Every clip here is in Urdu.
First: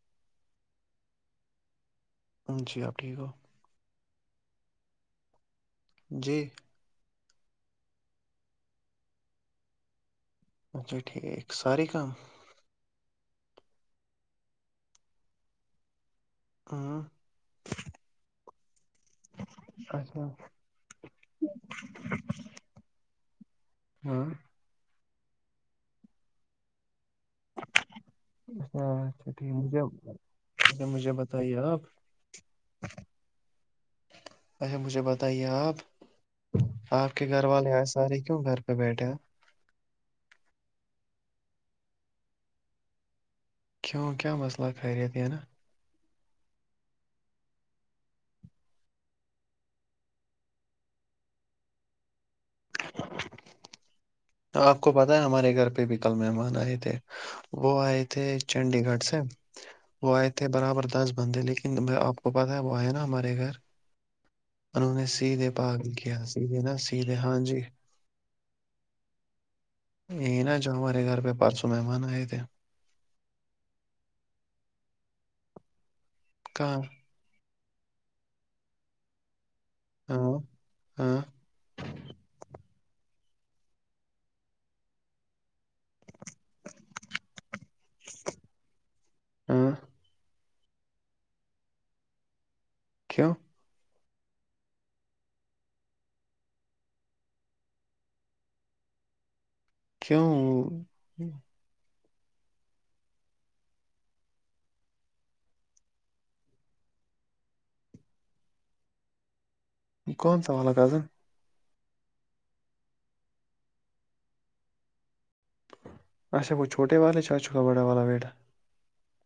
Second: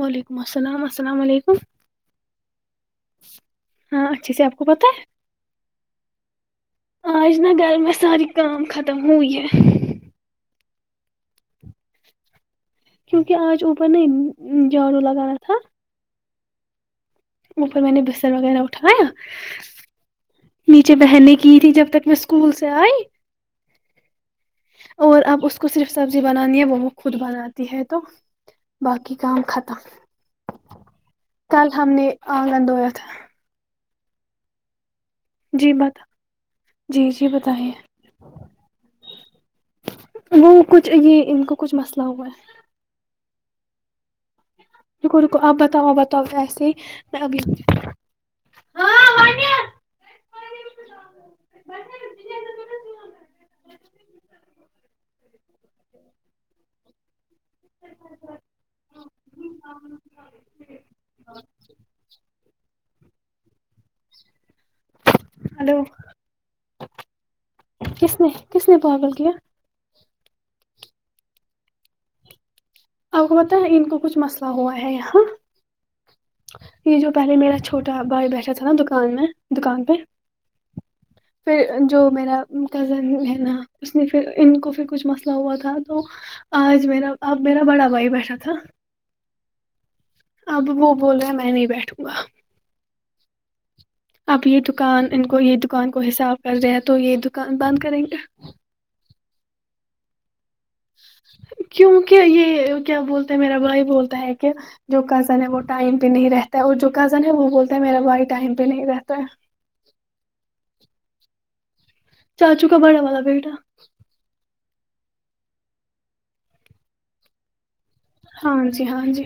وعلیکم اسلام اسلام علیکم جی آپ ٹھیک ہو ہاں اچھے سے آپ کو پتا ہے جی آج نہ گھر مںیں سارے کام ختم ہوئی ہے اچھا ٹھیک ساری کم کیونکہ آج اوپر نے جھاڑو لگانا تھا ھھم اوپر میں نے بستر وغیرہ اٹھایا اچھا نیچے بہنے کی تھی جب تک میں اسکول سے آئے ہاں اور اب اس کو صرف سبزی بنانی ہے وہ خود بناتی ہے تو اچھا باقی اچھا کام ٹھیک مجھے اچھا ختم مجھے بتائیے کل آپ ہم نے آگن دھویا تھا اچھا مجھے بتائیے جی آپ بتا جی آپ کے جی گھر والے بتائیے آئے سارے کیوں گھر پہ بیٹھے وہ کچھ یہ ان کا کچھ مسئلہ ہوا ہے کیوں کیا مسئلہ خیریت رکو ہے نا رکو آپ بتاؤ آپ بتاؤ ایسے ابھی آپ کو پتہ ہے ہمارے گھر پہ بھی کل مہمان آئے تھے وہ آئے تھے چنڈی گڑھ سے وہ آئے تھے برابر دس بندے لیکن آپ کو پتا ہے وہ آئے نا ہمارے گھر انہوں نے سیدھے بات ہلو کیا سیدھے نا ہاں جی کس نے کس نے پاگل کیا یہ نا جو ہمارے گھر پہ پرسوں مہمان آئے تھے آپ کو پتا ہے ان کو کچھ مسئلہ ہوا ہے یہاں کہاں یہ جو پہلے میرا چھوٹا بھائی بیٹھا تھا نا دوکان میں دوکان پہ ہوں پھر جو میرا کزن ہے نا اس نے پھر ان کو پھر کچھ مسئلہ ہوا تھا تھا تو آج میرا اب میرا بڑا بھائی بیٹھا تھا ہاں اب وہ بول رہے ہیں میں نہیں بیٹھوں گا کیوں آپ یہ دکان ان کو یہ دکان کو حساب کر رہے ہیں تو یہ دکان بند کریں گے کیوں کیوںکہ یہ کیا بولتے ہیں میرا بھائی بولتا ہے کہ جو کزن ہے وہ ٹائم پہ نہیں رہتا ہے اور جو کزن ہے وہ بولتا ہے میرا بھائی ٹائم پہ نہیں رہتا ہے کونسا والا کزن چاچو کا بڑا والا بیٹا اچھا وہ چھوٹے والے چاچو کا بڑا والا بیٹا ہاں جی ہاں جی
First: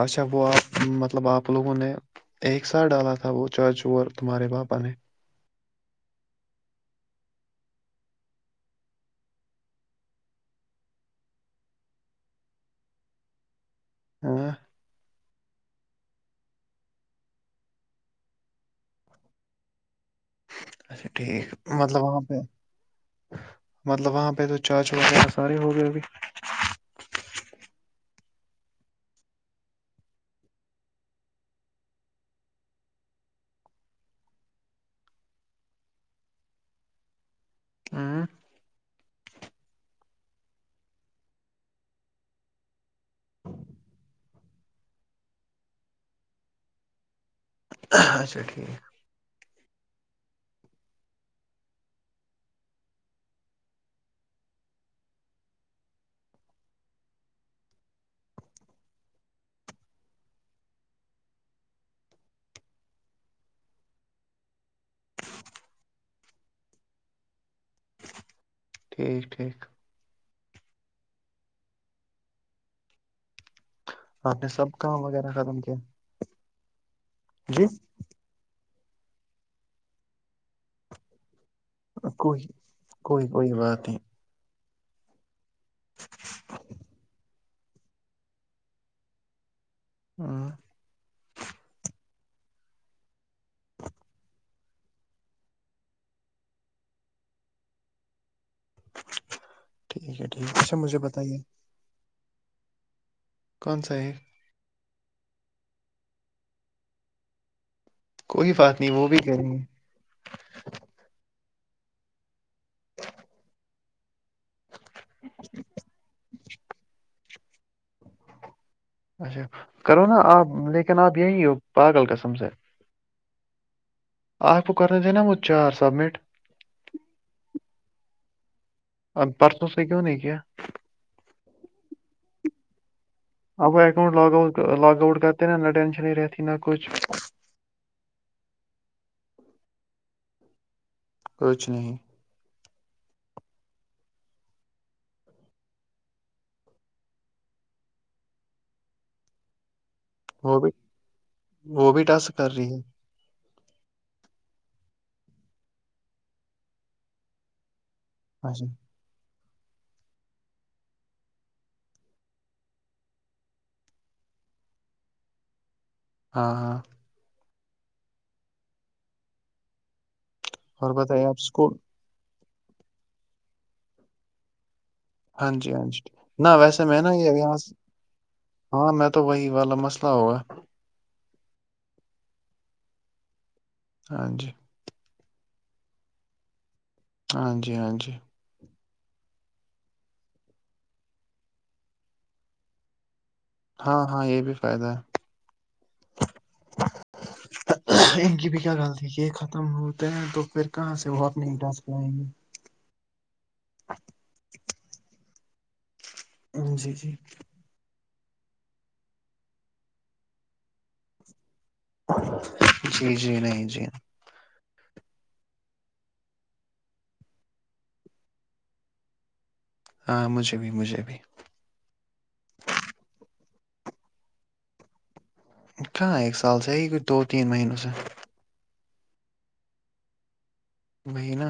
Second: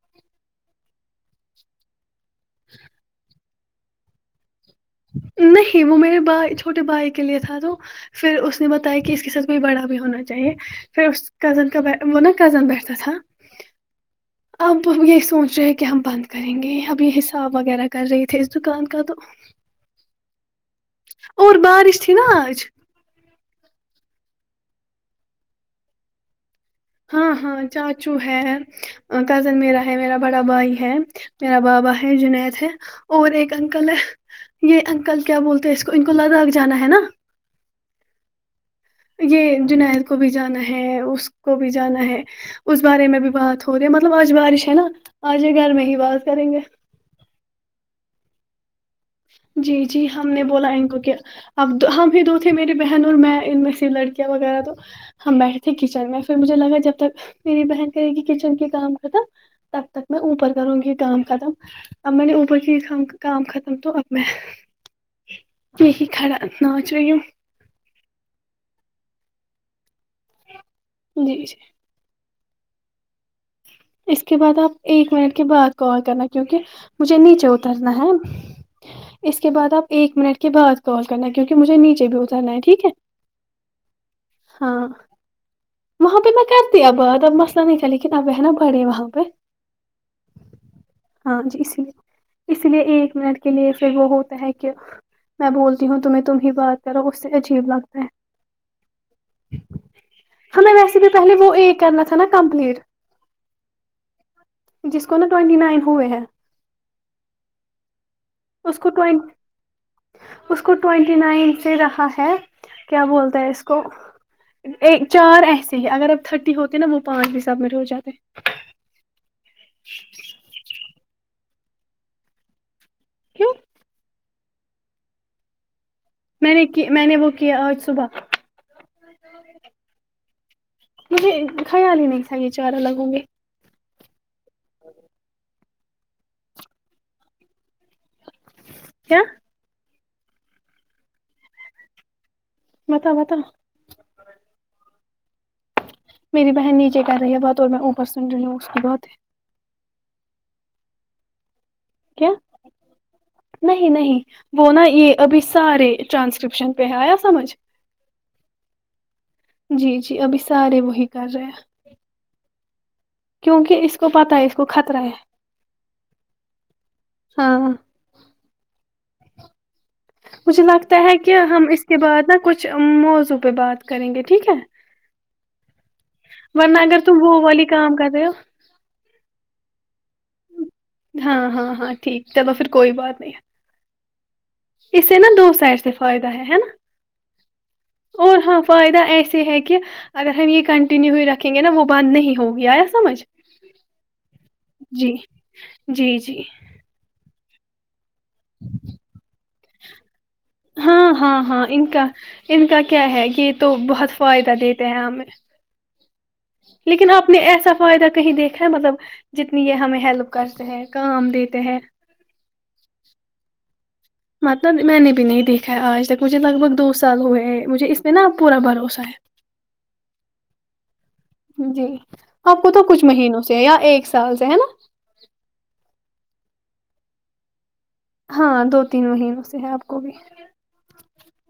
اچھا وہ آپ مطلب آپ لوگوں نے ایک ساتھ ڈالا تھا وہ چاچو اور تمہارے پاپا نے نہیں وہ میرے بھائی چھوٹے بھائی کے لیے تھا تو پھر اس نے بتایا کہ اس کے ساتھ کوئی بڑا بھی ہونا چاہیے پھر اس کزن کا وہ نا کزن بیٹھتا تھا ہاں اب یہ سوچ رہے کہ ہم بند کریں گے اب یہ حساب وغیرہ کر رہے تھے اس دکان کا تو اچھا ٹھیک اور بارش مطلب تھی وہاں نا پہ آج مطلب وہاں پہ تو چاچو سارے ہو گئے ابھی ہاں ہاں چاچو ہے کزن میرا ہے میرا بڑا بھائی ہے میرا بابا ہے جنید ہے اور ایک انکل ہے یہ انکل کیا بولتے ہیں اس کو ان کو لداخ جانا ہے نا ہوں یہ جنید کو بھی جانا ہے اس کو بھی جانا ہے اس بارے میں بھی بات ہو رہی ہے مطلب آج بارش ہے نا آج گھر میں ہی بات کریں گے اچھا ٹھیک جی جی ہم نے بولا ان کو کے اب تو ہم بھی دو تھے میری بہن اور میں ان میں سے لڑکیاں وغیرہ تو ہم بیٹھے تھے کچن میں پھر مجھے لگا جب تک میری بہن کہے گی کچن کے کام کر تھا تب تک میں اوپر کروں گی کام ختم اب میں نے اوپر کی کام ختم تو اب میں یہی کھڑا ناچ رہی ہوں ٹھیک ٹھیک جی جی اس کے نے بعد سب آپ کام ایک وغیرہ منٹ کے ختم کیا بعد کال کرنا کیونکہ مجھے نیچے جی اترنا ہے اس کے بعد آپ ایک منٹ کے بعد کال کرنا کیونکہ مجھے نیچے بھی کوئی اترنا ہے ٹھیک ہے کوئی کوئی بات نہیں ہاں وہاں پہ میں کرتی اب بات اب مسئلہ نہیں تھا لیکن اب ہے نا پڑے وہاں پہ ہاں ہاں جی اسے اس لیے ایک منٹ کے لیے پھر وہ ہوتا ہے کہ میں بولتی ہوں تمہیں تمہ بات کرو اس سے عجیب لگتا ہے ٹھیک ہے ٹھیک ہمیں اچھا ویسے مجھے بھی پہلے بتائیے وہ اے کرنا تھا نا کمپلیٹ کونسا ہے جس کو نا ٹوونٹی نائن ہوئے ہیں کوئی اس بات کو نہیں وہ بھی ٹوین کریں گے اس کو ٹوینٹی نائن سے رہا ہے کیا بولتا ہے اس کو ایک چار ایسے ہی اگر اب تھرٹی ہوتے نا وہ پانچ بھی سبمٹ ہو جاتے اچھا کرو نا آپ لیکن آپ یہی ہو پاگل قسم سے ہے کیوں آپ کو کرے نہ وہ چار سبمٹ میں نے کی میں نے وہ کیا آج صبح آپ پرسوں سے کیوں نہیں کیا مجھے خیال ہی نہیں تھا یہ چارہ الگ ہونگے اب وہ account log out log out کرتے ہے نہ ٹینشن ہی رہتی نہ کچھ کیا کچھ نہیں متاو بتا میری بہن نیچے کر رہی ہے بات اور میں اوپر سن رہی ہوں اس کی بات وہ بھی وہ بھی کیا ٹاسک کر رہی ہے نہیں نہیں وہ نہ یہ ابھی سارے ٹرانسکرپشن پہ ہے آیا سمجھ اچھا جی جی ابھی سارے وہی کر رہے ہیں کیونکہ اس کو پتہ ہے اس کو خطرہ ہے ہاں ہاں ہاں مجھے اور لگتا ہے بتائیے کہ آپ ہم اسکول اس کے بعد نہ کچھ موضوع پہ بات کریں گے ٹھیک ہے ہاں جی ہاں جی نہ ورنہ ویسے اگر میں نہ تم یہ وہ یہاں والی سے کام کر رہے ہو ہاں میں تو وہی والا مسئلہ ہوگا ہاں ہاں ہاں ٹھیک چلو پھر کوئی بات نہیں ہاں جی اسے نہ دو سائڈ سے فائد ہے ہے نہ ہاں جی ہاں جی اور ہاں فائدہ ایسے ہے کہ اگر ہم یہ کنٹینیو ہی رکھیں گے نہ وہ بند نہیں ہوگیا آیا سمجھ ہاں ہاں یہ بھی فائدہ ہے جی جی جی ان کی بھی کیا غلطی ایک ہو ختم ہوتے ہیں تو پھر کہاں سے ہاں وارک ہاں نہیں ہاں ڈچ ان کا پائیں گے ان کا کیا ہے یہ تو بہت فائدہ دیتے ہیں ہمیں گے جی لیکن جی آپ نے ایسا فائدہ کہیں دیکھا ہے مطلب جتنی یہ ہمیں ہیلپ کرتے ہیں کام دیتے ہیں جی جی نہیں جی مطلب میں نے بھی نہیں دیکھا ہے آج تک مجھے لگ بھگ دو سال ہوئے ہیں مجھے اس میں نہ پورا بھروسہ ہے ہاں مجھے بھی مجھے بھی جی آپ کو تو کچھ مہینوں سے یہ ایک سال سے ہے نہ کہاں ایک سال سے یہی کوئی دو تین مہینوں سے ہاں دو تین مہینوں سے ہے آپ کو بھی وہی نہ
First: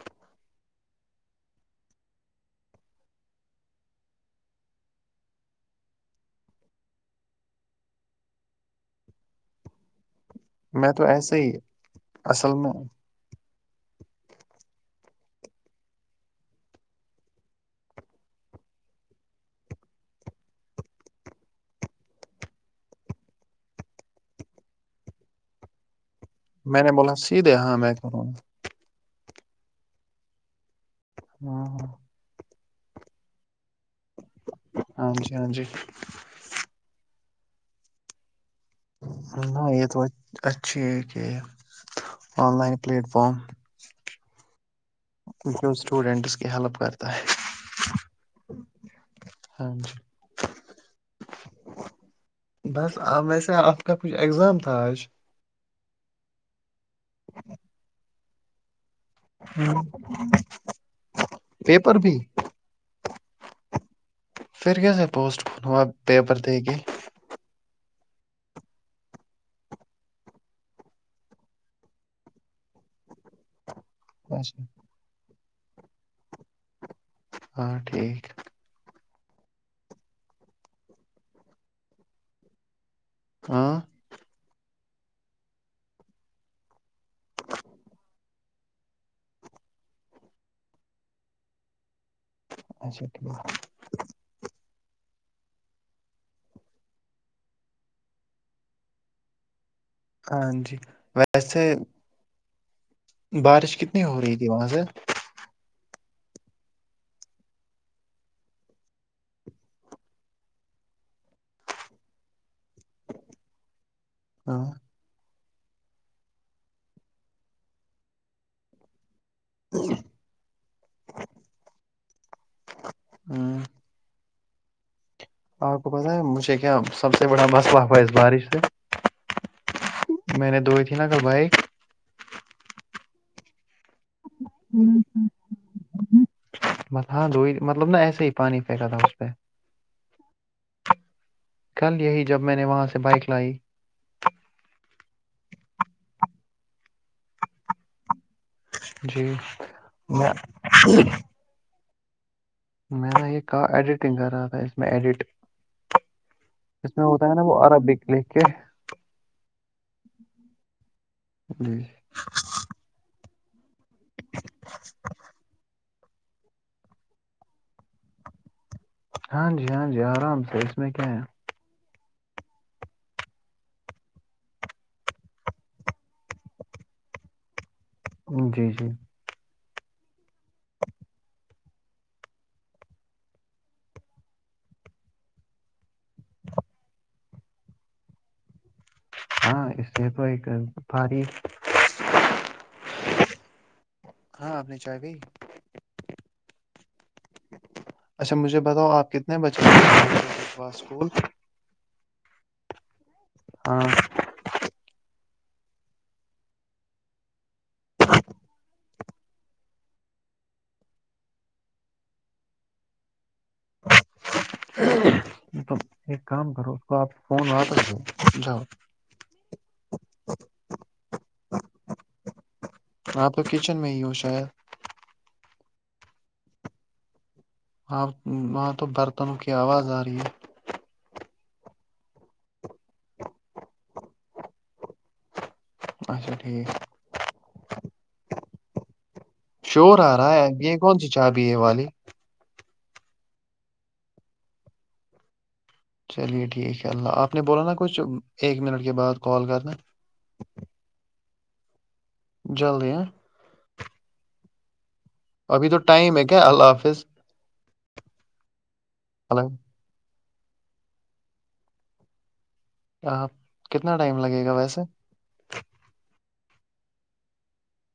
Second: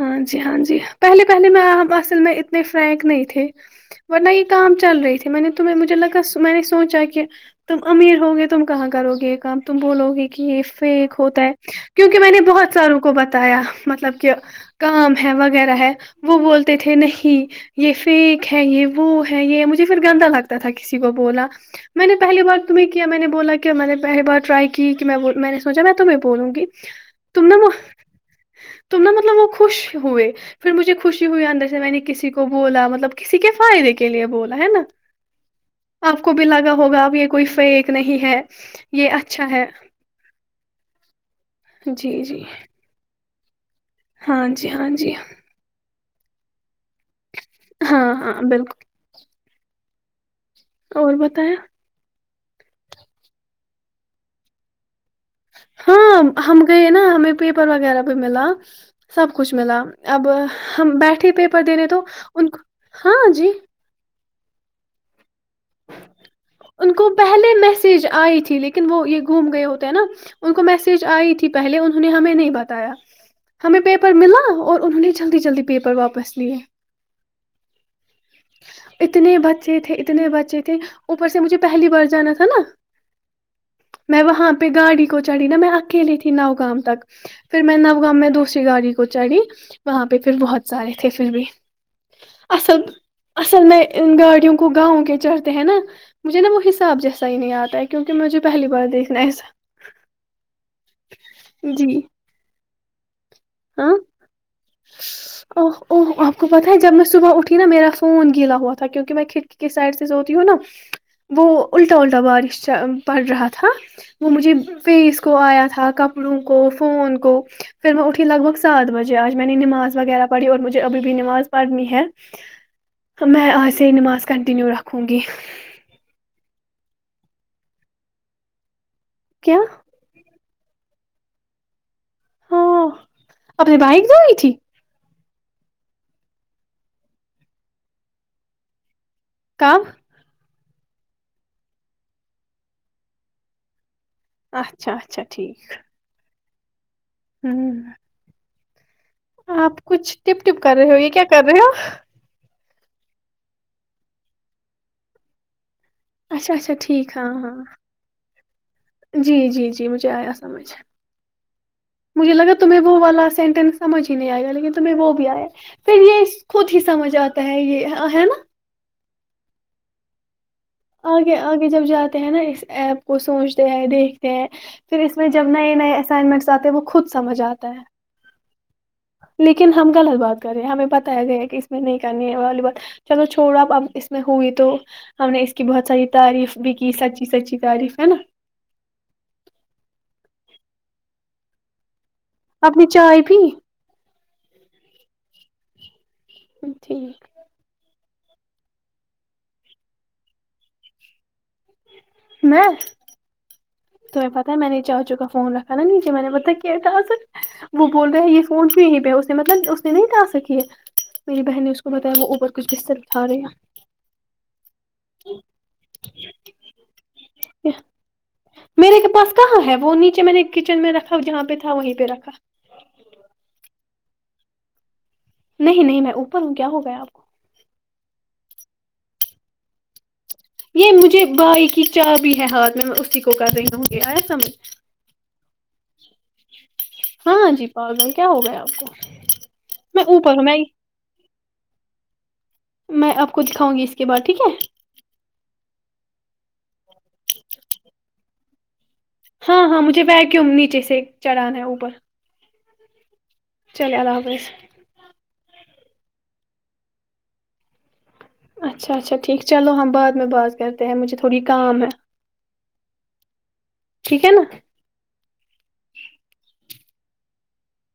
ہاں جی ہاں جی پہلے پہلے میں اب اصل میں اتنے فرینک نہیں تھے ورنہ یہ کام چل رہی تھی میں نے تمہیں مجھے لگا میں نے سوچا کہ تم امیر ہو گے تم کہاں کرو گے یہ کام تم بولو گی کہ یہ میں تو فیک ایسے ہوتا ہی ہے کیونکہ میں نے بہت ساروں کو بتایا مطلب کہ کام ہے وغیرہ ہے وہ بولتے تھے نہیں یہ فیک ہے یہ وہ ہے یہ مجھے پھر گندا لگتا تھا کسی کو بولنا میں نے پہلی بار تمہیں کیا میں نے بولا کیا میں نے پہلی بار ٹرائی کی کہ میں میں نے سوچا میں تمیں بولونگی میں نے بولا تم نہ سیدھے وہ ہاں میں کروں گا تم نہ مطلب وہ خوش ہوئے پھر مجھے خوشی ہوئی ہاں اندر سے ہاں میں نے کسی وہ بولا مطلب کسی کے فائدے کے لیے بولا ہے نہ ہاں جی ہاں جی آپ کو بھی لگا ہوگا اب یہ کوئی فیک نہیں ہے یہ اچھا نہ ہے یہ تو اچھی ہے کہ جی جی آن لائن پلیٹ فارم ہاں جی ہاں جی وہ سٹوڈینٹس کی ہیلپ کرتا ہے ہاں ہاں بالکل ہاں جی اور بتائیں بس ویسے آپ کا کوئی ایگزام تھا آج ہاں ہم گئے نا ہمیں پیپر وغیرہ بھی ملا سب کچھ ملا اب ہم بیٹھے پیپر دینے تو ان کو ہاں جی پھر کیسے پوسٹ ہوا پیپر دے کے ان کو پہلے میسج آئی تھی لیکن وہ یہ گم گئے ہوتے ہیں نا ان کو میسج آئی تھی پہلے انہوں نے ہمیں نہیں بتایا ہمیں پیپر ملا اچھا اور انہوں نے جلدی جلدی پیپر واپس لیے ہاں ٹھیک ہے اتنے بچے تھے اتنے بچے تھے اوپر سے مجھے پہلی بار جانا تھا نا ہاں میں وہاں پہ گاڑی کو چڑھی نا میں اکیلی تھی نوگام تک پھر میں نوگام میں دوسری گاڑی کو چڑھی وہاں پہ پھر بہت سارے تھے پھر بھی اصل اچھا ٹھیک اصل میں گاڑیوں کو گاؤں کے چڑھتے ہیں نا مجھے نا وہ حساب جیسا ہی نہیں آتا ہے کیونکہ مجھے پہلی بار دیکھا نا ایسا ہاں جی ویسے بارش ہاں کتنی ہو رہی تھی وہاں سے اوہ اوہ آپ کو پتہ ہے جب میں صبح اٹھی نا میرا فون گیلا ہوا تھا کیونکہ میں کھڑکی کی سائڈ سے سوتی ہوں نا وہ الٹا الٹا بارش چ پڑ رہا تھا وہ مجھے ہاں فیس کو آیا تھا کپڑوں کو فون کو پھر میں اٹھی لگ بھگ سات بجے آج میں نے نماز وغیرہ پڑھی اور مجھے ابھی بھی نماز پڑھنی ہے میں ہوں آج سے نماز کنٹینیو رکھوں گی آپ کو پتا ہے مجھے کیا سب سے بڑا مسئلہ ہوا اس بارش سے کیا میں نے دھوئی تھی نا دوائی ہاں آپ نے بائک جو لی تھی بس ہاں دی مطلب نا ایسے ہی پانی پھینکا تھا اس پہ کب کل یہی جب میں نے وہاں سے بائک لائی اچھا اچھا ٹھیک ہوں جی آپ کچھ میں ٹپ ٹپ کر رہے ہو یہ کیا کر رہے ہو میرا یہ کارڈ ایڈیٹنگ کر رہا تھا اس میں ایڈٹ اچھا اچھا اس میں ٹھیک ہوتا ہاں ہے نا ہاں وہ عربیک لکھ کے جی جی جی مجھے آیا سمجھ جی مجھے لگا تمہیں وہ والا سینٹینس سمجھ ہی نہیں آئے گا لیکن تمہیں وہ بھی آیا پھر یہ خود ہی سمجھ آتا ہے یہ ہے نا ہاں جی ہاں جی آرام سے اس میں کیا ہے آگے آگے جب جاتے ہیں نا اس ایپ کو سوچتے ہیں دیکھتے ہیں پھر اس میں جب نئے نئے اسائنمنٹس آتے ہیں وہ خود سمجھ آتا ہے جی جی لیکن ہم غلط بات کر رہے ہیں ہمیں بتایا گیا کہ اس نہیں کرنی ہے والی بات چلو چھوڑو آپ اب اس میں ہوئی تو ہم نے کی بہت ساری تعریف بھی کی سچی سچی تعریف ہے نا ہاں اس سے [unintelligible] آپ نے چائے پی ہاں آپ نے چائے پی ٹھیک اچھا مجھے بتاؤ آپ کتنے بچے [inaudible] صبح اسکول میں ہاں تمہیں پتا ہے میں نے چاچو کا فون رکھا نا نیچے میں نے پتہ کیا تھار وہ بول رہے ہیں یہ فون یہیں پہ ہے اس نے مطلب اس نے نہیں کا سکی ہے میری بہن نے اس کو بتایا وہ اوپر کچھ بستر اٹھا رہی ہے [inaudible] تم ایک کام کرو اس کو آپ فون ہے واپس دو جاؤ چ میں نے کچن میں رکھا جہاں پہ تھا وہیں پہ رکھا آپ تو کچن میں ہی ہو شایر نہیں نہیں میں اوپر ہوں کیا ہو گیا آپ کو ہاں وہاں تو برتنوں کی آواز آ ر رہی ہے یہ مجھے بائی کی چا بھی ہے ہاتھ میں اسی کو کر رہی ہوں گی آیا سمجھ اچھا ٹھیک ہاںاں جی پاگل کیا ہوگا آپ کو شور میں آ رہا اوپر ہوں ہےب میں یہ کون سی چابی ہے یہ والی میں آپ کو دکھاؤں گی اس کے بار ٹھیک ہے چلیے ٹھیک ہے اللہ آپ نے بولا نا کچھ ایک منٹ کے بعد کال ہاں کرنا ہاں مجھے ویکیوم نیچے سے چڑھانا ہے اوپر جلدی ہیںاں چلے اللہ حافظ ابھی تو ٹائم ہے کیا اللہ حافظ اچھا اچھا ٹھیک اللہ چلو ہم بعد میں بعاز کرتے ہیں مجھے تھوڑی کام ہے کام کتنا ٹائم ٹھیک ہے نا لگے گا ویسے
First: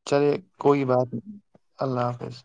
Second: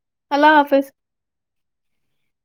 چلیے اللہ کوئی حافظ بات نہیں اللہ حافظ